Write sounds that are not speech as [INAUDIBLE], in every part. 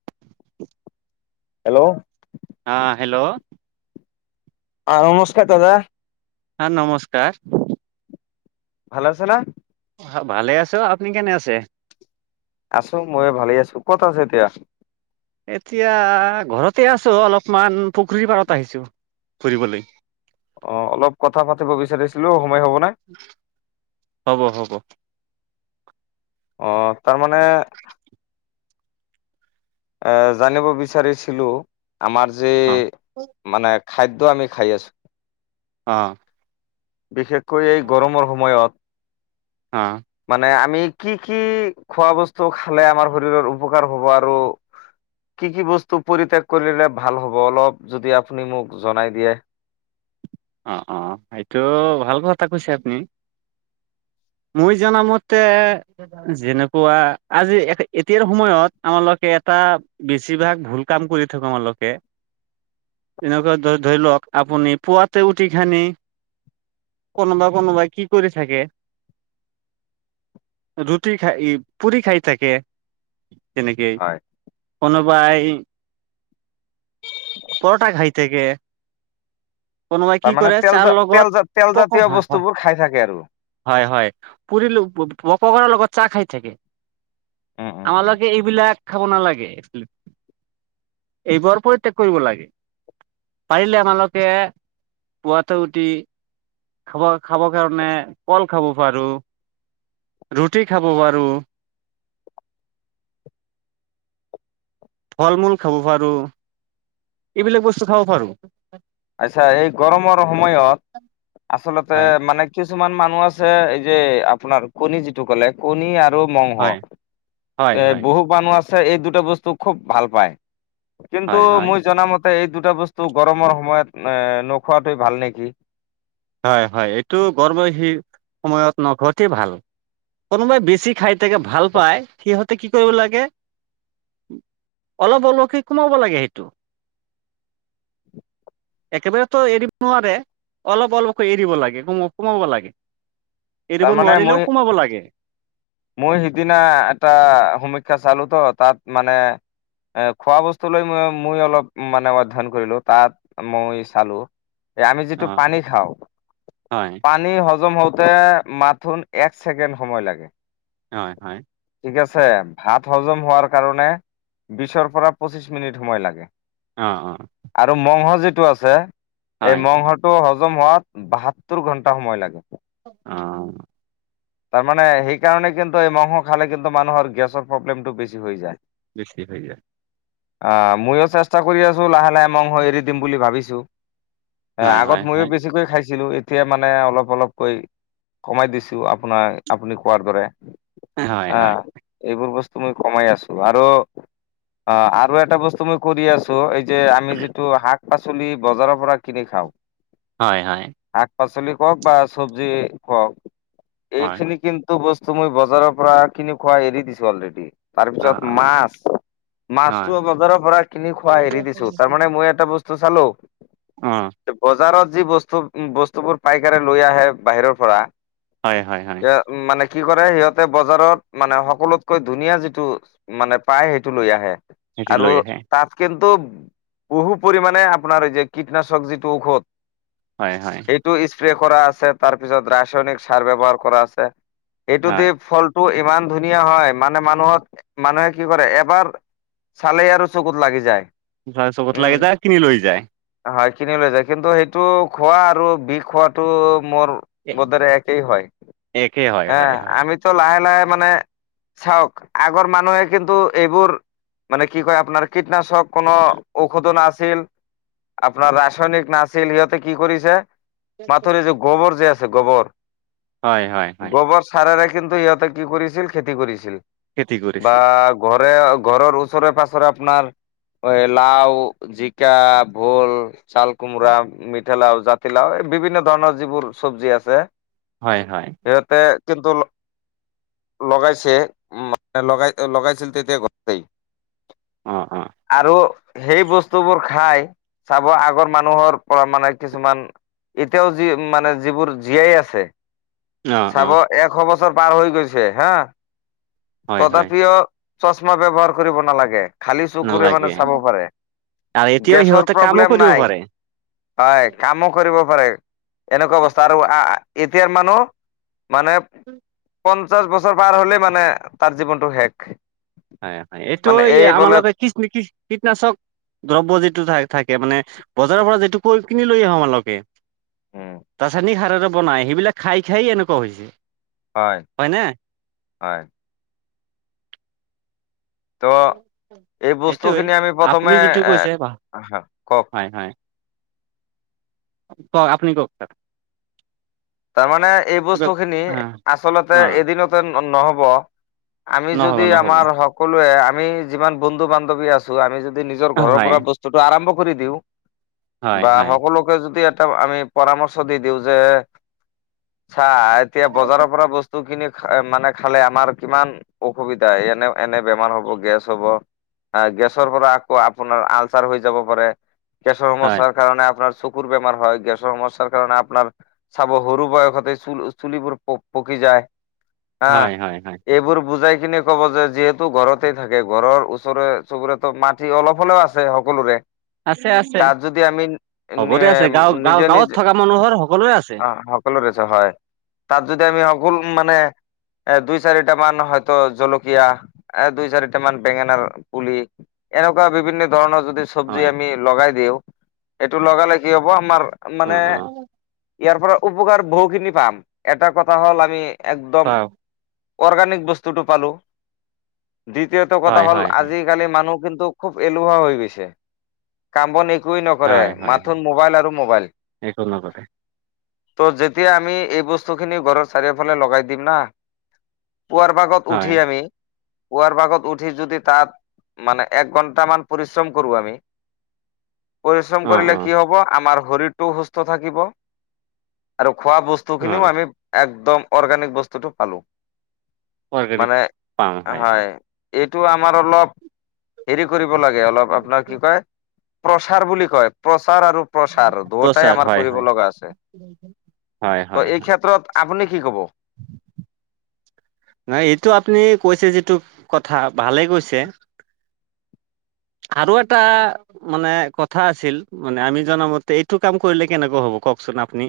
[UNINTELLIGIBLE] Hello. আ hello. অ' নমস্কাৰ দাদা। হা নমস্কাৰ। ভাল আছে না? ভালে আছো আপুনি কেনে আছে? আছো মই ভালেই আছো ক'ত আছে এতিয়া? এতিয়া ঘৰতে আছো অলপমান পুখুৰীৰ পাৰত আহিছো। ফুৰিবলৈ অ' অলপ কথা পাতিব বিচাৰিছিলো সময় হব নে? হ'ব হ'ব। অ' তাৰমানে [INAUDIBLE] এ, জানিব বিচাৰিছিলো আমাৰ যি অ'। মানে খাদ্য আমি খাই আছোঁ অ'। বিশেষকৈ এই গৰমৰ সময়ত অ'। মানে আমি কি কি খোৱা বস্তু খালে আমাৰ শৰীৰৰ উপকাৰ হ'ব আৰু কি কি বস্তু পৰিত্যাগ কৰিলে ভাল হ'ব, অলপ যদি আপুনি মোক জনাই দিয়ে। অ', অ' সেইটো ভাল কথা কৈছে আপুনি। মই জানামতে যেনেকুৱা আজি এতিয়াৰ সময়ত আমালোকে এটা বেছিভাগ ভুল কাম কৰি থাকো অলকে তেনেকুৱা ধৰি লওঁক, আপুনি পুৱাতে উঠি খিনি কোনোবা কোনোবা কি কৰি থাকে ৰুটি খাই, পুৰি খাই থাকে। তেনেকেই হয়। কোনোবাই পৰঠা খাই থাকে। কোনোবাই কি তাৰমানে কৰে তেল জা চাহৰ তেল লগত জা তেল পক জাতীয় হয় হয়। বস্তুবোৰ খাই থাকে আৰু হয়, হয়, পুৰী, পকৰাৰ লগত চাহ খাই থাকে। উম উম উম। আমালোকে এইবিলাক খাব নালাগে। এইবোৰ পৰিত্যাগ কৰিব লাগে। পাৰিলে আমালোকে পুৱাতে উঠি খাব খাবৰ কাৰণে কল খাব পাৰো, ৰুটি খাব পাৰো। ফল মূল খাব পাৰো। এইবিলাক বস্তু খাব পাৰো। আচ্ছা, এই গৰমৰ সময়ত আচলতে হয় মানে কিছুমান মানুহ আছে, এই যে আপোনাৰ কণী যিটো ক'লে কণী আৰু মংস হয় হয় এ হয় বহু মানুহ আছে এই দুটা বস্তু খুব ভাল পায়। কিন্তু হয় হয় মই জনা মতে এই দুটা বস্তু গৰমৰ সময়ত নোখোৱাটোৱে ভাল নেকি। হয়, হয়, এইটো গৰ্ভ সেই সময়ত অতি ভাল। কোনোবাই বেছি খাই থাকে ভাল পায়, সিহঁতে কি কৰিব লাগে অলপ অলপকে কমাব লাগে সেইটো। একেবাৰে তো এৰিব নোৱাৰে। অলপ অলপকৈ এৰিব লাগে, কমাব লাগে, এৰিব তাৰমানে মই নোৱাৰিলেও কমাব লাগে। মই সিদিনা এটা সমীক্ষা চালো তো, তাত মানে এ খোৱা বস্তু লৈ মই অলপ মানে অধ্যয়ন কৰিলো, তাত মই চালো। এ আমি অ যিটো পানী খাওঁ হয় পানী হজম হওঁতে মাথোন এক ছেকেণ্ড সময় লাগে। হয়, হয়। ঠিক আছে। ভাত হজম হোৱাৰ কাৰণে বিশৰ পৰা পঁচিশ মিনিট সময় লাগে। অ', অ'। আৰু মংহ যিটো আছে, এই হয় মংহ টো হজম হোৱাত বাসত্তৰ ঘন্টা সময় লাগে। অঁ। তাৰমানে সেইকাৰণে কিন্তু এই মাংস খালে কিন্তু মানুহৰ গেছৰ প্ৰব্লেমটো বেছি হৈ যায়। বেছি হৈ যায়। আহ ময়ো চেষ্টা কৰি আছো লাহে লাহে মাংস এৰি দিম বুলি ভাবিছো। হয় আগত হয় মইয়ো হয় বেছিকৈ খাইছিলো, এতিয়া মানে অলপ অলপকৈ কমাই দিছো। আপোনাৰ, আপুনি কোৱাৰ দৰে, হয় হয় আহ। এইবোৰ বস্তু মই কমাই আছো আৰু অ আৰু এটা বস্তু মই কৰি আছো এই যে আমি যিটো শাক পাচলি বজাৰৰ পৰা কিনি খাওঁ। হয় হয়। শাক পাচলি কওক বা চব্জি কওক। হয় এইখিনি কিন্তু বস্তু মই বজাৰৰ পৰা খিনি খুৱাই এৰি দিছো অলৰেডি। অ অ তাৰপিছত মাছ। অ মাছটো বজাৰৰ পৰা কিনি খোৱা হেৰি দিছো তাৰ মানে মই এটা বস্তু চালো। উম। বজাৰত যি বস্তু বস্তুবোৰ পাইকাৰে লৈ আহে বাহিৰৰ পৰা। হয় হয় হয়। উ মানে কি কৰে সিহঁতে বজাৰত মানে সকলোতকৈ ধুনীয়া যিটো মানে পাই সেইটো লৈ আহে সিহঁতি লৈ আৰু আহে তাত কিন্তু বহু পৰিমাণে আপোনাৰ এই যে কীটনাশক যিটো ঔষধ হয় হয় এইটো স্প্ৰে কৰা আছে তাৰপিছত ৰাসায়নিক সাৰ ব্যৱহাৰ কৰা আছে এইটো দি হয় ফল টো ইমান ধুনীয়া হয় মানে মানুহত মানুহে কি কৰে এবাৰ চালেই আৰু চকুত লাগি যায়। চবত উম লাগে যায় কিনি লৈ যায়। হয় কিনি লৈ যায় কিন্তু সেইটো খোৱা আৰু বিষ খোৱাত টো মোৰ বদৰে একেই হয়। একে হয় হ হয় হয় আমিতো লাহে লাহে মানে চাওক আগৰ মানুহে কিন্তু এইবোৰ মানে কি কয় আপোনাৰ কীটনাশক কোনো ঔষধো নাছিল আপোনাৰ ৰাসায়নিক নাছিল সিহঁতে কি কৰিছে মাথৰি যে গোবৰ যে আছে গোবৰ হয় হয়। হয় গোবৰ চাৰেৰে কিন্তু ইিহঁতে কি কৰিছিল খেতি কৰিছিল খেতি বা কৰিছিল ঘৰে ঘৰৰ ওচৰে পাছৰে আপোনাৰ লাও জিকা ভোল ছাল কোমোৰা মিঠ লাও জাতিলাও এই বিভিন্ন ধৰণৰ যিবোৰ চবজি আছে। হয় হয়। তে কিন্তু লগাইছে মান লগাই লগাইছিল তেতিয়া ঘৰ অঁ অঁ। আৰু সেই বস্তুবোৰ খাই চাব আগৰ মানুহৰ পৰা মানে কিছুমান এতিয়াও যি মানে যিবোৰ জীয়াই আছে। অ অ চাব এশ বছৰ পাৰ হৈ গৈছে হা, হয় হয় তথাপিও চশমা ব্যৱহাৰ কৰিব নালাগে। খালী চকুৰে মানে নালাগে চাব পাৰে, আৰু এতিয়াও গেছৰ সিহঁতে কামো প্ৰব্লেম কৰিব নাই। পাৰে হয় কামো কৰিব পাৰে, এনেকুৱা অৱস্থা আৰু এতিয়াৰ মানুহ, মানে [UNINTELLIGIBLE] পঞ্চাশ বছৰ পাৰ হলে মানে, তাৰ জীৱনটো শেষ। হয়, হয় এইটো মানে এই আমাৰ বোলে লগে [UNINTELLIGIBLE] কীটনাশক দ্ৰব্য যিটো থাকে, মানে বজাৰৰ পৰা যিটো কৈ কিনি লৈ আহো আমালোকে উম [UNINTELLIGIBLE] সাৰৰে বনাই সেইবিলাক খাই-খাই এনেকুৱা হৈছে। হয়, হয়। ত' এই সেইটোৱে বস্তুখিনি আমি প্ৰথমে আপুনি যিটো এ কৈছে হা কওক হয়, হয়। ক আপুনি কওক [UNINTELLIGIBLE] তাৰমানে এই কিবা বস্তু খিনি অ অ আচলতে এদিনতে নহব। আমি নহ'ব যদি নহ'ব আমাৰ সকলোৱে আমি যিমান বন্ধু-বান্ধৱী আছো। আমি যদি নিজৰ ঘৰৰ হয় পৰা বস্তুটো আৰম্ভ কৰি দিওঁ, হয় বা হয় সকলো যদি এটা আমি পৰামৰ্শ দি দিওঁ যে চা এতিয়া বজাৰৰ পৰা বস্তু বস্তুখিনি মানে খালে, আমাৰ কিমান অসুবিধা এনে-এনে বেমাৰ হ'ব গেছ হ'ব। গেছৰ পৰা আকৌ আপোনাৰ আলচাৰ হৈ যাব পাৰে। গেছৰ হয় সমস্যাৰ কাৰণে আপোনাৰ চকুৰ বেমাৰ হয়, গেছৰ সমস্যাৰ কাৰণে আপোনাৰ চাব সৰু বয়সতে চুল-চুলিবোৰ প-পকি যায়। হা, হয় হয় হয় এইবোৰ বুজাই কিনে ক'ব যে, যিহেতু ঘৰতেই থাকে ঘৰৰ ওচৰে চুবুৰেতো মাটি অলপ হ'লেও আছে সকলোৰে। আছে আছে তাত যদি আমি চবৰে আছে গাঁও গাঁও গাঁৱত নিজে-নিজে থকা মানুহৰ সকলোৱে আছে। সকলোৰে আছে হয়, তাত যদি আমি সকলো মানে এই দুই চাৰিটা মান হয়তো জলকীয়া, এই দুই চাৰিটা মান বেঙেনাৰ পুলি। এনেকুৱা বিভিন্ন ধৰণৰ যদি চবজি হয় আমি লগাই দিওঁ, সেইটো লগালে কি হ'ব আমাৰ অ মানে অ ইয়াৰ পৰা উপকাৰ বহুখিনি পাম, এটা কথা হ'ল আমি একদম হয় অৰ্গেনিক বস্তুটো পালো, দ্বিতীয়টো হয়, কথা হ'ল হয়, হয়, আজি আজি-কালি মানুহ কিন্তু খুব এলেহুৱা হৈ গৈছে। কাম-বন একোৱেই নকৰে, হয়, হয়, হয়, মাথোন মোবাইল আৰু মোবাইল। একো নকৰে। ত' যেতিয়া আমি এই বস্তু খিনি ঘৰৰ চাৰিওফালে লগাই দিম না, পুৱাৰ ভাগত হয়, উঠি আমি পুৱাৰ ভাগত উঠি যদি তাত, মানে, এক ঘন্টামান পৰিশ্ৰম কৰো আমি পৰিশ্ৰম অ', কৰিলে অ', কি হব, আমাৰ শৰীৰটোও সুস্থ থাকিব। আৰু খোৱা বস্তুখিনিও অ', আমি একদম অৰ্গেনিক বস্তুটো পালো। চৰকাৰী মানে হয়। এইটো আমাৰ অলপ হেৰি কৰিব লাগে, অলপ আপোনাৰ কি কয় প্ৰচাৰ বুলি কয়, প্ৰচাৰ আৰু প্ৰচাৰ দুয়টাই প্ৰচাৰ আমাৰ হয়, হয়, কৰিব লগা আছে। হয়, ত' হয়, এই হয়, ক্ষেত্ৰত আপুনি কি কব? নাই, এইটো আপুনি কৈছে যিটো কথা ভালে কৈছে। আৰু এটা মানে কথা আছিল, মানে আমি জনামতে এইটো কাম কৰিলে কেনেকুৱা হ'ব কওকচোন আপুনি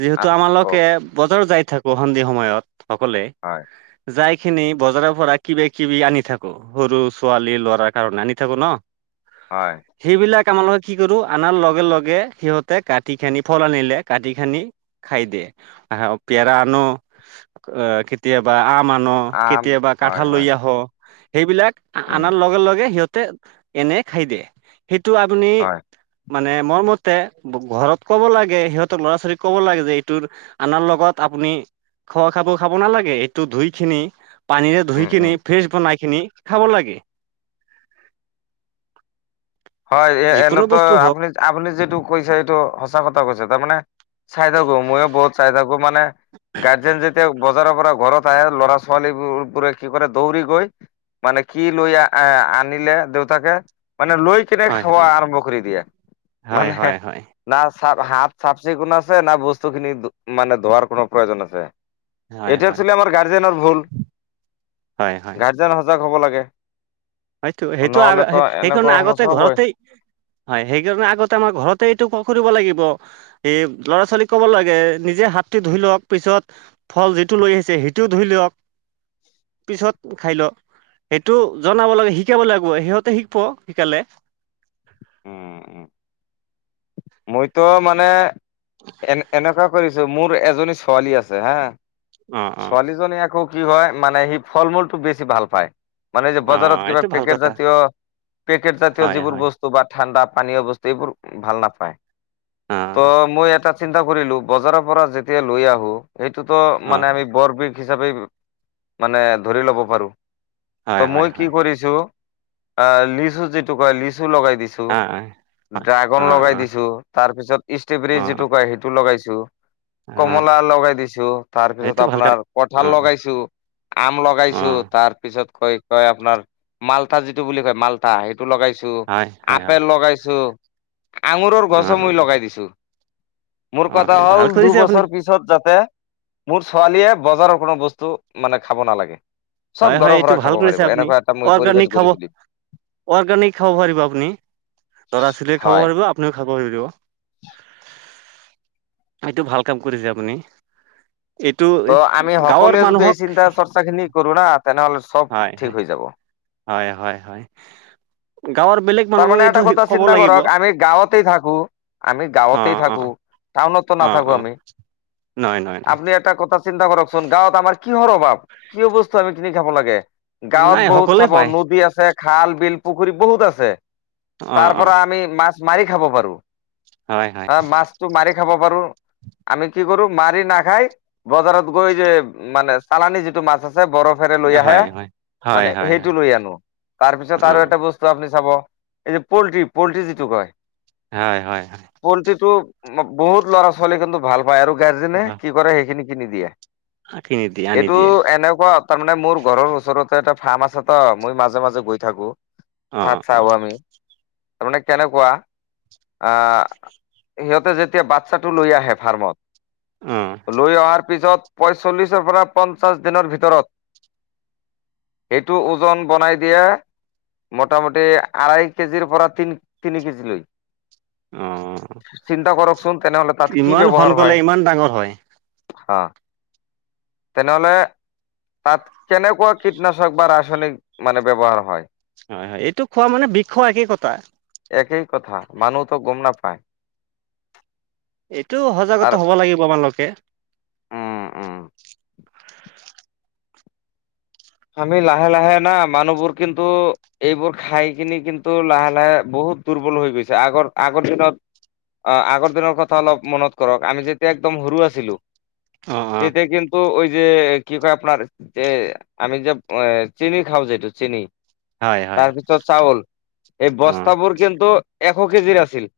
যিহেতু আহ, কওক আমালোকে, বজাৰ যাই থাকো সন্ধি সময়ত সকলোৱে। হয়। যাই খিনি বজাৰৰ পৰা কিবা-কিবি আনি থাকো, সৰু ছোৱালী ল'ৰাৰ কাৰণে আনি থাকো ন। হয়। সেইবিলাক আমালগে কি কৰোঁ, আনাৰ লগে লগে, সিহঁতে কাটি কিনে ফল আনিলে কাটি কিনে খাই দিয়ে। আহ পেৰা আনো অ', কে কেতিয়াবা আম আনো, আম কেতিয়াবা হয় কাঠাল লৈ হয় আহোঁ, সেইবিলাক উম আনাৰ লগে-লগে সিহঁত তে, এনে খাই দিয়ে। সেইটো আপুনি হয় মানে, মোৰ মতে ঘৰত ক'ব লাগে, সিহঁতৰ ল'ৰা ছোৱালীক ক'ব লাগে যে এইটোৰ আনাৰ লগত আপুনি খোৱা খাব-খাব নালাগে, এইটো ধুইকিনে পানীৰে ধুই উম কিনি, উম ফ্ৰেছ বনাইকিনি খাব লাগে। হয়, যিকোনো এ-এনেতো বস্তু হওক আপুনি আপুনি যিটো কৈছে, সেইটো সঁচা কথা কৈছে। তাৰমানে চাই থাকো। মইয়ো বহুত চাই থাকো মানে গাৰ্জেন যেতিয়া বজাৰৰ পৰা ঘৰত আহে, ল'ৰা-ছোৱালীবোৰে কি কৰে, দৌৰি গৈ মানে কি লৈ আ-আনিলে দেউতাকে, মানে লৈ কিনে হয় খোৱা হয় আৰম্ভ কৰি দিয়ে। হয় মানে হয় হয় না, চা-হাত চাফ-চিকুণ আছে, না বস্তুখিনি মানে ধোৱাৰ কোনো প্ৰয়োজন আছে। হয় এইটো হয় আছিলে আমাৰ গাৰ্জেনৰ ভুল। হয়, হয়, গাৰ্জেন সজাগ হ'ব লাগে। হয়তো। সেইটো নহ'লেতো এনেকুৱা আগ-সেইকাৰণে আগতে সমস্যা হ'বই ঘৰতেই হয়, সেইকাৰণে আগতে আমাৰ ঘৰতে এইটো কৰিব লাগিব। এই ল'ৰা-ছোৱালীক ক'ব লাগে, নিজে হাতটো ধুই লওক পিছত ফল যিটো লৈ আহিছে, সেইটোও ধুই লওক। পিছত খাই ল', সেইটো জনাব লাগে। শিকাব লাগিব। সিহঁতে শিকব শিকালে। উম উ, মইতো মানে এ-এনেকুৱা কৰিছো। মোৰ এজনী ছোৱালী আছে হা, অ', অ', ছোৱালীজনী আকৌ কি হয়, মানে সি ফল-মূলটো বেছি ভাল পায়। মানে যে বজাৰত অ', কিবা এইটো ভাল পেকেট কথা জাতীয়, পেকেট জাতীয় হয়, যিবোৰ হয়, বস্তু বস্তু বা ঠাণ্ডা পানীয় বস্তু, এইবোৰ ভাল নাপায়। ত', অ', মই এটা চিন্তা কৰিলো, বজাৰৰ পৰা যেতিয়া লৈ আহোঁ, সেইটোতো অ', মানে আমি বৰ বিষ হিচাপে মানে ধৰি ল'ব পাৰো। হয়, ত', হয়, মই হয়, কি কৰিছো এ লিচু যিটো কয়, লিচু লগাই দিছোঁ। অ', হয়। অ', অ'। ত' তাৰ পিছত ষ্ট্ৰ'বেৰী অ', যিটো কয় সেইটো লগাইছো। অ', কমলা লগাই দিছোঁ। এইটো তাৰপিছত ভাল কথা। আপোনাৰ কঠাল অ', লগাইছো। আম লগাইছো। অ', তাৰ পিছত কৈ কয় আপোনাৰ মালতা যিটো বুলি কয় মালতা, সেইটো লগাইছো। ত', হয়, হয়, হয়, আপেল লগাইছো। আঙুৰৰ গছো অ', মই লগাই দিছো। মোৰ কথা অ', হ'ল ভাল কৰিছে আপুনি দুবছৰ পিছ পিছত যাতে, মোৰ ছোৱালীয়ে বজাৰৰ কোনো বস্তু মানে খাব নালাগে। সব হয় হয় ঘৰৰ এইটো পৰা ভাল খাব কৰিছে পাৰিব, এনেকুৱা এটা মই পৰিবেশ গঢ়ি তুলিম। অ'ৰ্গানিক খাব পাৰিব আপুনি। ল'ৰা-ছোৱালীয়ে খাব হয়। পাৰিব, আপুনিও খাব পাৰিব। এইটো ভাল কাম কৰিছে আপুনি। এইটো ত', আমি গাঁৱৰ সকলোৱে যদি এই মানুহক চিন্তা-চৰ্চাখিনি কৰো না', তেনেহ'লে সব হয় হয় ঠিক হৈ যাব। হয় হয়। গাঁৱৰ বেলেগ মানুহক তাৰমানে এটা এইটো কথা ক'ব চিন্তা লাগিব কৰক, আমি গাঁৱতেই থাকো, আমি অ গাঁৱতেই অ থাকো। টাউনততো অ নাথাকো অ আমি। নহয়, নহয়, নহ আপুনি এটা কথা চিন্তা কৰকচোন, গাঁৱত আমাৰ কিহৰ অভাৱ? কিয় বস্তু আমি কিনি খাব লাগে? নাই গাঁৱত বহুত সকলোৱে চাব, পায় নদী আছে, খাল-বিল, পুখুৰী বহুত আছে। অ তাৰ অ পৰা আমি মাছ মাৰি খাব পাৰো। হয়, হয়। মাছটো মাৰি খাব পাৰোঁ। আমি কি কৰোঁ, মাৰি নাখাই বজাৰত গৈ যে, মানে চালানি যিটো মাছ আছে বৰফ লৈ আহে হয় হয় হয় মানে হয় হয় সেইটো লৈ আনো তাৰপিছত অ আৰু এটা বস্তু [UNINTELLIGIBLE] আপুনি চাব, এই পল্ট্ৰি-পল্ট্ৰি যিটো কয়? হয়, হয়, হয়। পল্ট্ৰিটো বহুত ল'ৰা ছোৱালী কিন্তু ভাল পায়, আৰু গাৰ্জেনে কি কৰে, সেইখিনি কিনি দিয়ে। আশী নিদিয়ে আনি এইটো দিয়ে এনেকুৱা তাৰ মানে মোৰ ঘৰৰ ওচৰতে এটা ফাৰ্ম আছে ত' মই মাজে মাজে গৈ থাকো, অ ভাত অ খাই আহো আমি। তাৰ মানে কেনেকুৱা আহ, ইহঁতে যেতিয়া বাচ্ছাটো লৈ আহে অ ফাৰ্মত লৈ অহাৰ পিছত [UNINTELLIGIBLE] প্ৰচল্লিছৰ পৰা, পঞ্চাছ দিনৰ ভিতৰত। এইটো ওজন বনাই দিয়ে, মোটামুটি আঢ়াই কেজিৰ পৰা তিন-তিনি কেজি লৈ। অ চিন্তা কৰকচোন, তেনেহলে তাত কি ইমান ব্যৱহাৰ সোনকালে হয়? ইমান ডাঙৰ হয় হা, তেনেহ'লে তাত কেনেকুৱা কীটনাশক বা ৰাসায়নিক মানে ব্যৱহাৰ হয়? হয়, হয়, এইটো খোৱা মানে বিষ খোৱা একেই কথা। একেই কথা, মানুহতো গম নাপায়। এইটো সজাগতা আৰু হ'ব লাগিব আপোনালোকে উম উম। আমি লাহ- লাহে না মানুহবোৰ কিন্তু এইবোৰ খাই কিনি কিন্তু লাহে লাহে বহুত দুৰ্বল হৈ গৈছে, আগৰ-আগৰ দিনত অ', আগৰ দিনৰ কথা অলপ মনত কৰক, আমি যেতিয়া একদম সৰু আছিলো অ অ তেতিয়া কিন্তু ঐ যে, কি কয় আপোনাৰ যে আমি যে, এ, চিনি খাওঁ যিটো চিনি হয় হয় তাৰপিছত চাউল, এই অ বস্তাবোৰ কিন্তু এশ কেজিৰ আছিল।